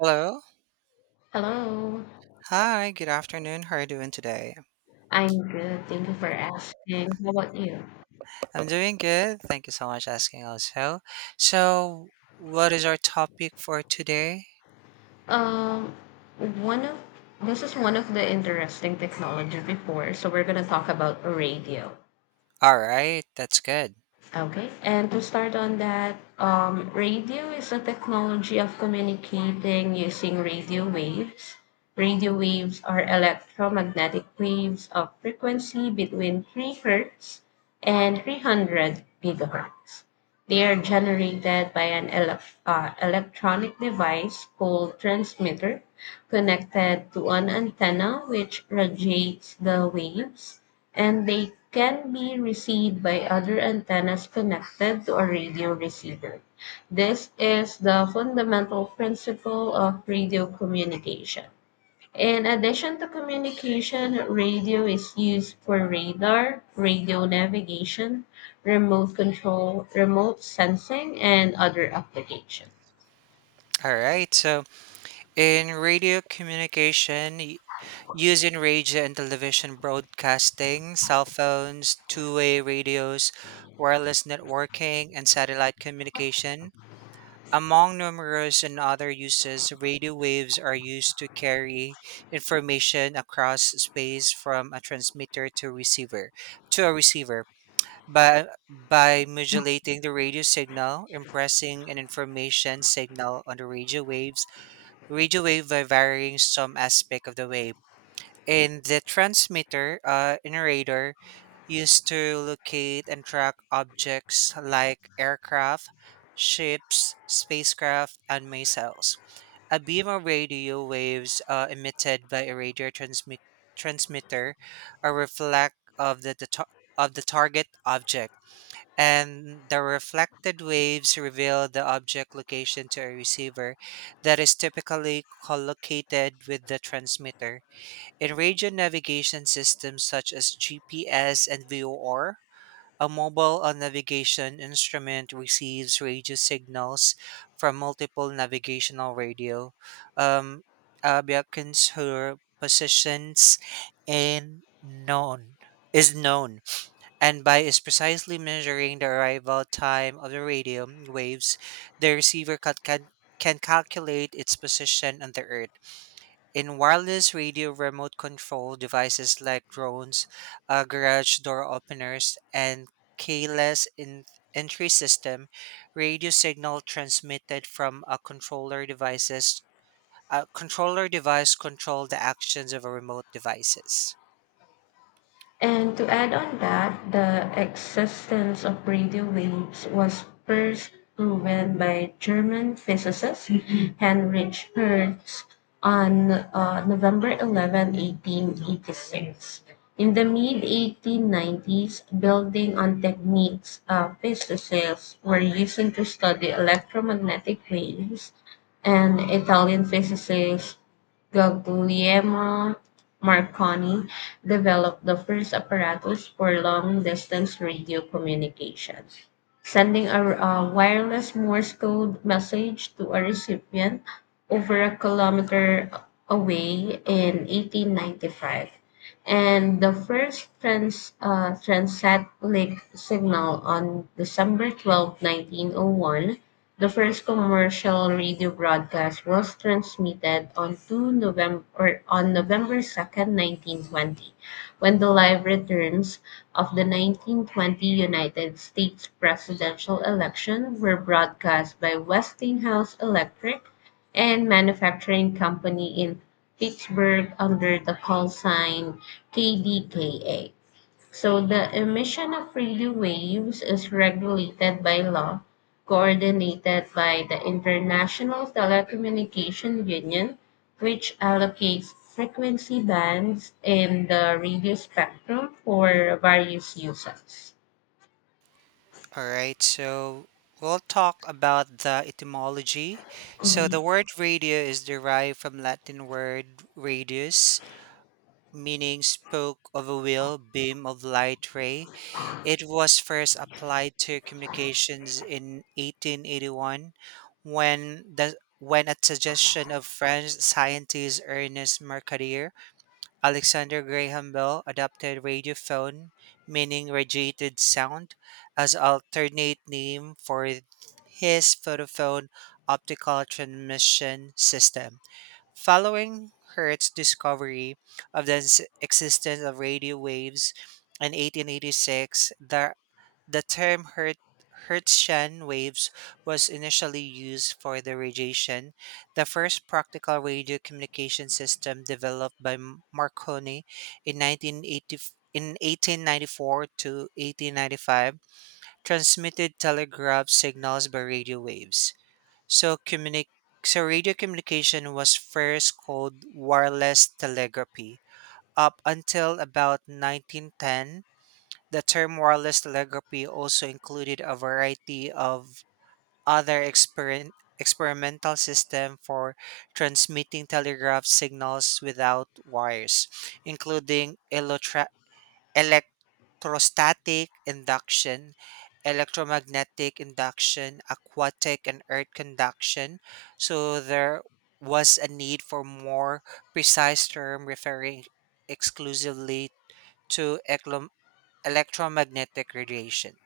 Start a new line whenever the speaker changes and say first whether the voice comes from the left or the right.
right: Hello.
left: Hello,
right: Hi, good afternoon. How are you doing today?
left: I'm good. Thank you for asking. How about you?
right: I'm doing good. Thank you so much asking also. So, what is our topic for today?
left: Um, one of This is one of the interesting technology before, so we're gonna talk about radio.
right: All right, that's good.
left: Okay, and to start on that, radio is a technology of communicating using radio waves. Radio waves are electromagnetic waves of frequency between 3 hertz and 300 gigahertz. They are generated by an electronic device called transmitter, connected to an antenna which radiates the waves, and they can be received by other antennas connected to a radio receiver. This is the fundamental principle of radio communication. In addition to communication, radio is used for radar, radio navigation, remote control, remote sensing, and other applications.
right: All right. So, in radio communication, using radio and television broadcasting, cell phones, two-way radios, wireless networking, and satellite communication, among numerous and other uses, radio waves are used to carry information across space from a transmitter to a receiver. By modulating the radio signal, impressing an information signal on the radio waves, radio wave by varying some aspect of the wave and the transmitter in a radar used to locate and track objects like aircraft, ships, spacecraft, and missiles. A beam of radio waves emitted by a radio transmitter are reflect of of the target object, and the reflected waves reveal the object location to a receiver that is typically collocated with the transmitter. In radio navigation systems such as GPS and VOR, a mobile navigation instrument receives radio signals from multiple navigational radio um, beacons whose positions and known is known and by is precisely measuring the arrival time of the radio waves the receiver can calculate its position on the earth in wireless radio remote control devices like drones, garage door openers, and keyless in- entry system, radio signal transmitted from a controller device control the actions of a remote devices.
left: And to add on that, the existence of radio waves was first proven by German physicist Mhm. Heinrich Hertz on November 11, 1886. In the mid 1890s, building on techniques physicists were using to study electromagnetic waves, and Italian physicist Guglielmo Marconi developed the first apparatus for long-distance radio communication, sending a wireless Morse code message to a recipient over a kilometer away in 1895, and the first transatlantic signal on December 12, 1901. The first commercial radio broadcast was transmitted on two November or on November 2nd, 1920, when the live returns of the 1920 United States presidential election were broadcast by Westinghouse Electric and Manufacturing Company in Pittsburgh under the call sign KDKA. So the emission of radio waves is regulated by law, coordinated by the International Telecommunication Union, which allocates frequency bands in the radio spectrum for various uses.
right: All right, so we'll talk about the etymology. So the word radio is derived from Latin word radius, meaning spoke of a wheel, beam of light ray. It was first applied to communications in 1881 when the when at suggestion of French scientist Ernest Mercadier, Alexander Graham Bell adopted radiophone, meaning radiated sound, as alternate name for his photophone optical transmission system. Following Hertz's discovery of the existence of radio waves in 1886, the term Hertzian waves was initially used for the radiation, the first practical radio communication system developed by Marconi in 1980 in 1894 to 1895, transmitted telegraph signals by radio waves. So, communi- so radio communication was first called wireless telegraphy. Up until about 1910, the term wireless telegraphy also included a variety of other experimental systems for transmitting telegraph signals without wires, including electrostatic induction, electromagnetic induction, aquatic and earth conduction. So there was a need for more precise term referring exclusively to electromagnetic radiation.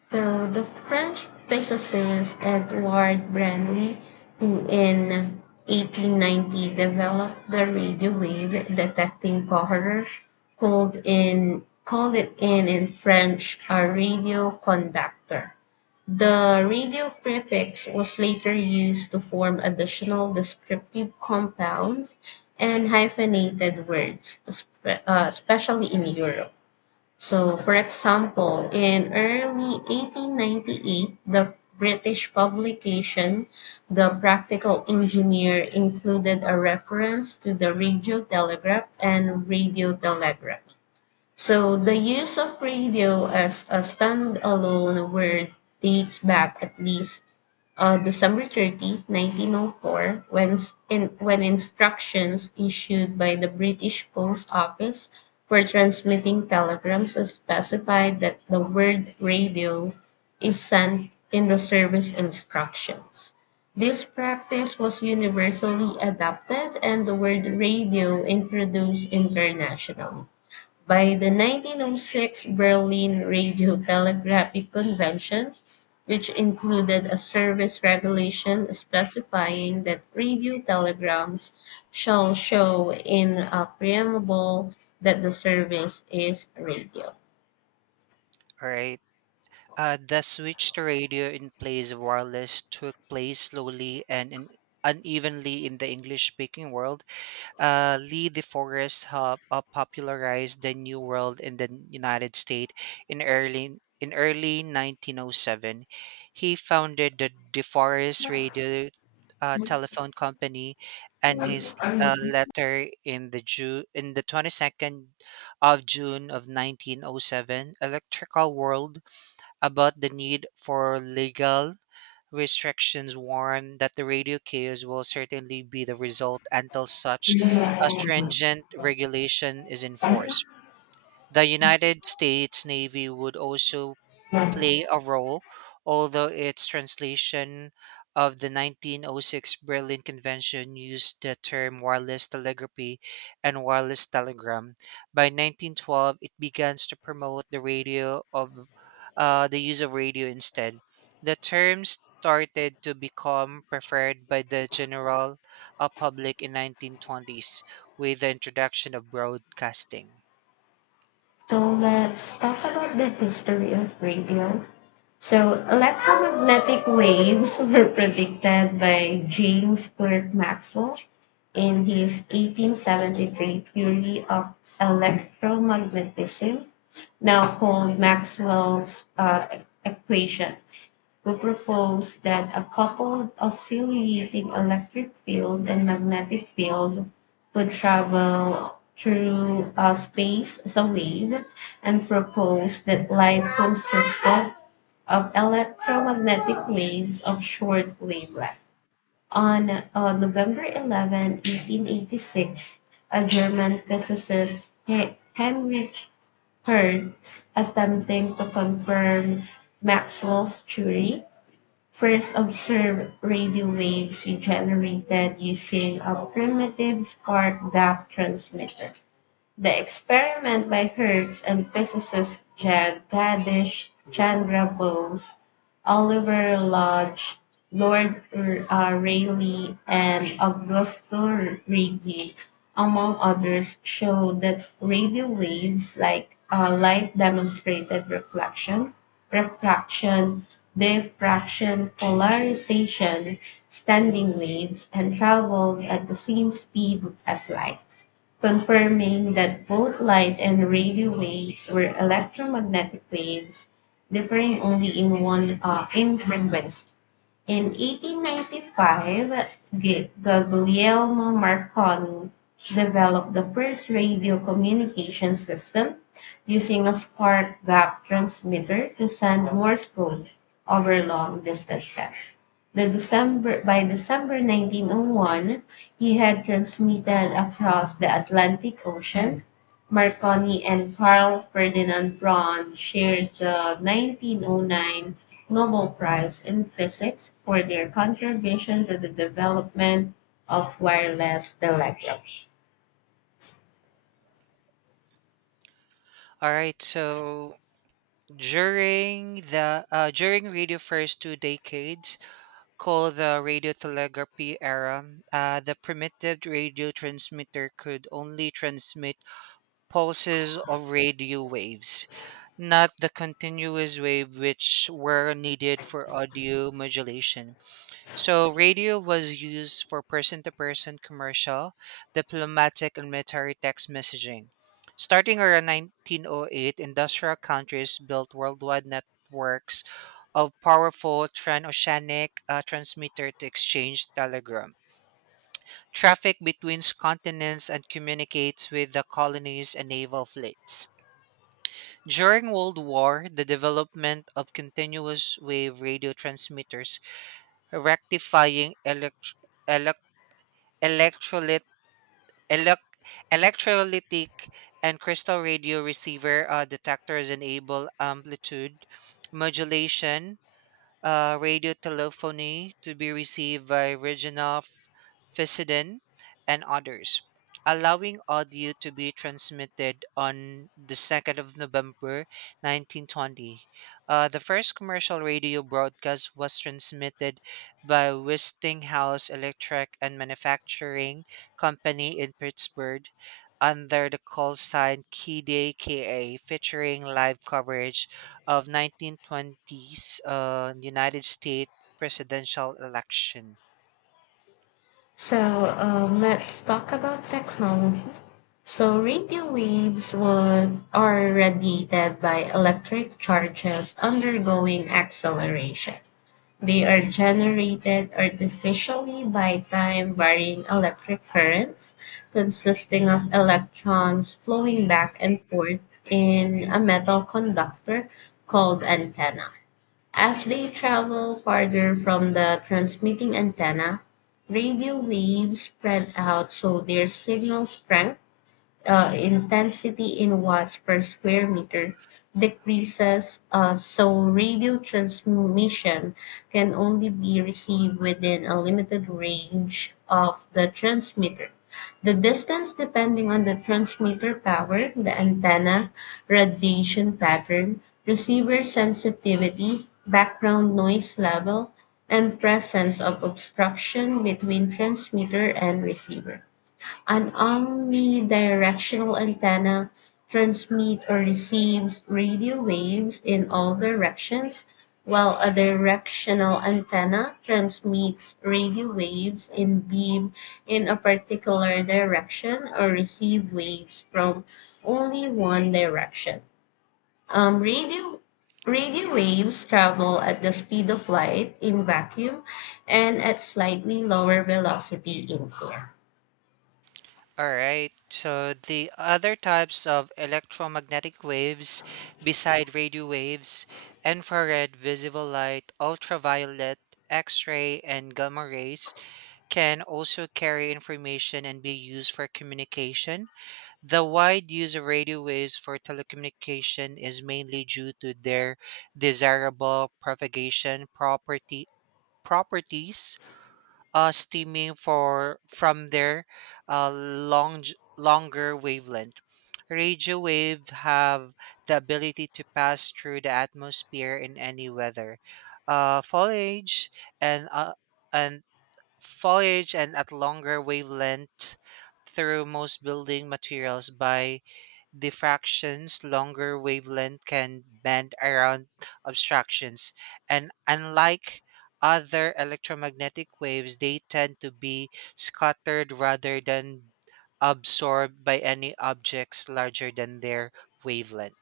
left: So the French physicist Edouard Branly, who in 1890 developed the radio wave detecting powder, called it in French a radio conductor. The radio prefix was later used to form additional descriptive compounds and hyphenated words, especially in Europe. So, for example, in early 1898, the British publication The Practical Engineer included a reference to the radio telegraph and radio telegraphy. So, the use of radio as a standalone word dates back at least December 30, 1904, when, when instructions issued by the British Post Office for transmitting telegrams specified that the word radio is sent in the service instructions. This practice was universally adopted and the word radio introduced internationally. By the 1906 Berlin Radio Telegraphic Convention, which included a service regulation specifying that radio telegrams shall show in a preamble that the service is radio.
right: All right. The switch to radio in place of wireless took place slowly and in, unevenly in the English speaking world. Lee DeForest popularized the New World in the United States in early 1907. He founded the DeForest Radio Telephone Company, and his letter in the in the 22nd of June of 1907, Electrical World, about the need for legal restrictions warn that the radio chaos will certainly be the result until such a stringent regulation is enforced. The United States Navy would also play a role, although its translation of the 1906 Berlin Convention used the term wireless telegraphy and wireless telegram. By 1912, it begins to promote the radio of the use of radio instead. The term started to become preferred by the general public in 1920s with the introduction of broadcasting.
left: So let's talk about the history of radio. So, electromagnetic waves were predicted by James Clerk Maxwell in his 1873 theory of electromagnetism, now called Maxwell's equations, who proposed that a coupled oscillating electric field and magnetic field could travel through space as a wave, and proposed that light consisted of electromagnetic waves of short wavelength. On November 11, 1886, a German physicist, Heinrich Hertz, attempting to confirm Maxwell's theory, first observed radio waves he generated using a primitive spark gap transmitter. The experiment by Hertz and physicists Jagadish Chandra Bose, Oliver Lodge, Lord Rayleigh, and Augusto Righi, among others, showed that radio waves, like light, demonstrated reflection, refraction, diffraction, polarization, standing waves, and traveled at the same speed as light, confirming that both light and radio waves were electromagnetic waves differing only in one in frequency. In 1895, Guglielmo Marconi developed the first radio communication system using a spark gap transmitter to send Morse code over long distances. By December 1901, he had transmitted across the Atlantic Ocean. Marconi and Carl Ferdinand Braun shared the 1909 Nobel Prize in Physics for their contribution to the development of wireless telegraphy.
right: All right, so during the during radio first two decades, called the radiotelegraphy era, the primitive radio transmitter could only transmit pulses of radio waves, not the continuous wave which were needed for audio modulation. So radio was used for person-to-person commercial, diplomatic, and military text messaging. Starting around 1908, industrial countries built worldwide networks of powerful transoceanic transmitter to exchange telegram. Traffic between continents and communicates with the colonies and naval fleets. During World War, the development of continuous wave radio transmitters, rectifying elect- electrolyte elec electrolytic and crystal radio receiver detectors enable amplitude modulation radio telephony to be received by Reginald Fessenden and others, allowing audio to be transmitted on the 2nd of November 1920. The first commercial radio broadcast was transmitted by Westinghouse Electric and Manufacturing Company in Pittsburgh under the call sign KDKA, featuring live coverage of 1920s United States presidential election.
left: So let's talk about technology. So radio waves are radiated by electric charges undergoing acceleration. They are generated artificially by time-varying electric currents, consisting of electrons flowing back and forth in a metal conductor called antenna. As they travel farther from the transmitting antenna, radio waves spread out so their signal strength intensity in watts per square meter decreases, so radio transmission can only be received within a limited range of the transmitter. The distance, depending on the transmitter power, the antenna, radiation pattern, receiver sensitivity, background noise level, and presence of obstruction between transmitter and receiver. An omnidirectional antenna transmits or receives radio waves in all directions, while a directional antenna transmits radio waves in beam in a particular direction, or receive waves from only one direction. Um, radio radio waves travel at the speed of light in vacuum, and at slightly lower velocity in air.
right: All right. So the other types of electromagnetic waves beside radio waves, infrared, visible light, ultraviolet, X-ray and gamma rays can also carry information and be used for communication. The wide use of radio waves for telecommunication is mainly due to their desirable propagation property properties, stemming for from their uh, long, longer wavelength. Radio waves have the ability to pass through the atmosphere in any weather. Uh, foliage and uh, and foliage and at longer wavelength through most building materials by diffractions, longer wavelength can bend around obstructions. And unlike other electromagnetic waves, they tend to be scattered rather than absorbed by any objects larger than their wavelength.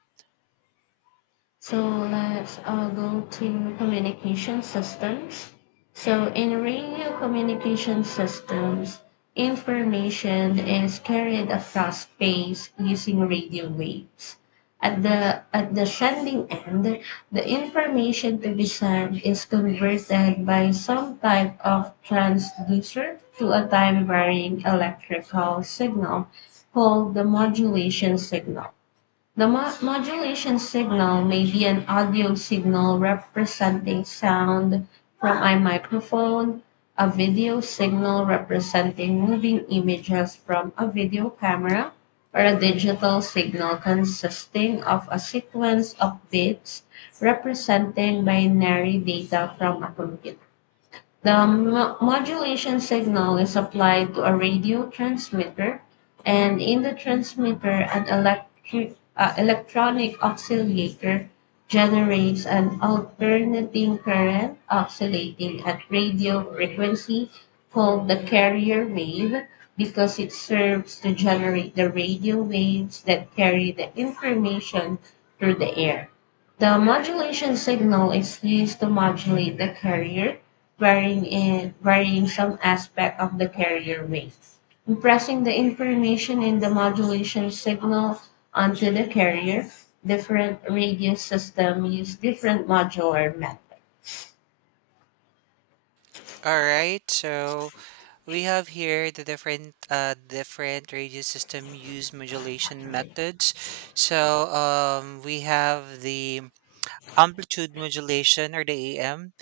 left: So let's go to communication systems. So in radio communication systems, information is carried across space using radio waves. At the sending end, the information to be sent is converted by some type of transducer to a time varying electrical signal called the modulation signal. The modulation signal may be an audio signal representing sound from a microphone, a video signal representing moving images from a video camera, or a digital signal consisting of a sequence of bits representing binary data from a computer. The modulation signal is applied to a radio transmitter, and in the transmitter, an electronic oscillator generates an alternating current oscillating at radio frequency called the carrier wave, because it serves to generate the radio waves that carry the information through the air. The modulation signal is used to modulate the carrier, varying some aspect of the carrier wave, impressing the information in the modulation signal onto the carrier. Different radio system use different modular methods.
right: All right, so we have here the different different radio system use modulation methods. We have the amplitude modulation or the AM.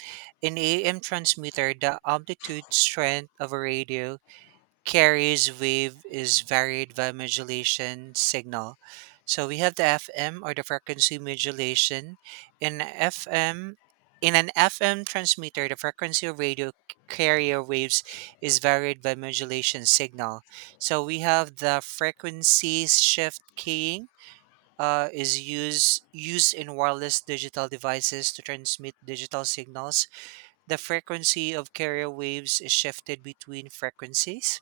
right: In AM transmitter, the amplitude strength of a radio carries wave is varied by modulation signal. So we have the FM or the frequency modulation. In FM in an FM transmitter, the frequency of radio carrier waves is varied by modulation signal. So we have the frequency shift keying is used used in wireless digital devices to transmit digital signals the frequency of carrier waves is shifted between frequencies.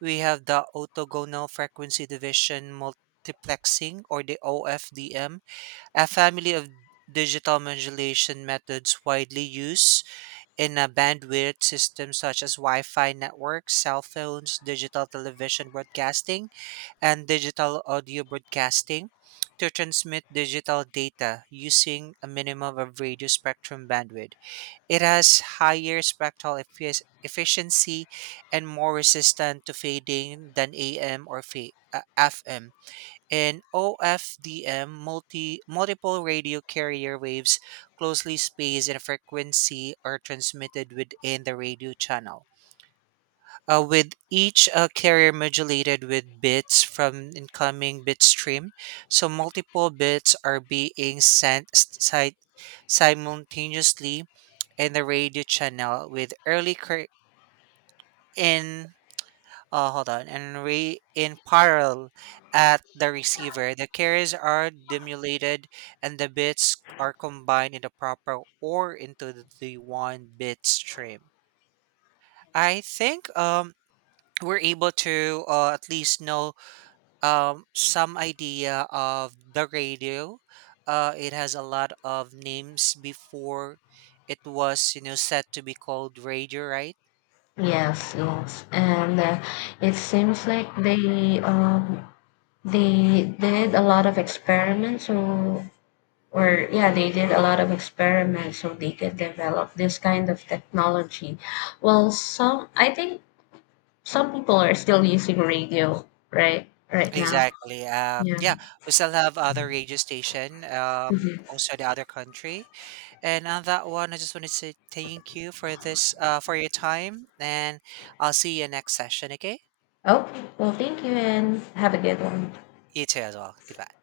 right: We have the orthogonal frequency division multiplexing, or the OFDM, a family of digital modulation methods widely used in a bandwidth system such as Wi-Fi networks, cell phones, digital television broadcasting, and digital audio broadcasting to transmit digital data using a minimum of radio spectrum bandwidth. It has higher spectral efficiency and more resistant to fading than AM or FM. In OFDM, multiple radio carrier waves closely spaced in frequency are transmitted within the radio channel with each carrier modulated with bits from incoming bit stream. So multiple bits are being sent simultaneously in the radio channel with early cur- in hold on and re- in parallel at the receiver. The carriers are demulated and the bits are combined in the proper or into the one bit stream. I think we're able to at least know some idea of the radio. It has a lot of names before it was, you know, set to be called radio, right?
left: Yes, yes, and it seems like they they did a lot of experiments, so or yeah, they did a lot of experiments, so they could develop this kind of technology. Well, some I think Some people are still using radio right now.
right: Exactly.
left: Yeah.
right: Yeah, we still have other radio station,
left: Mhm.
right: also the other country. And on that one, I just wanted to say thank you for this, for your time, and I'll see you next session. Okay,
left: Okay. Well, thank you and have a good one.
right: you too as well. Goodbye.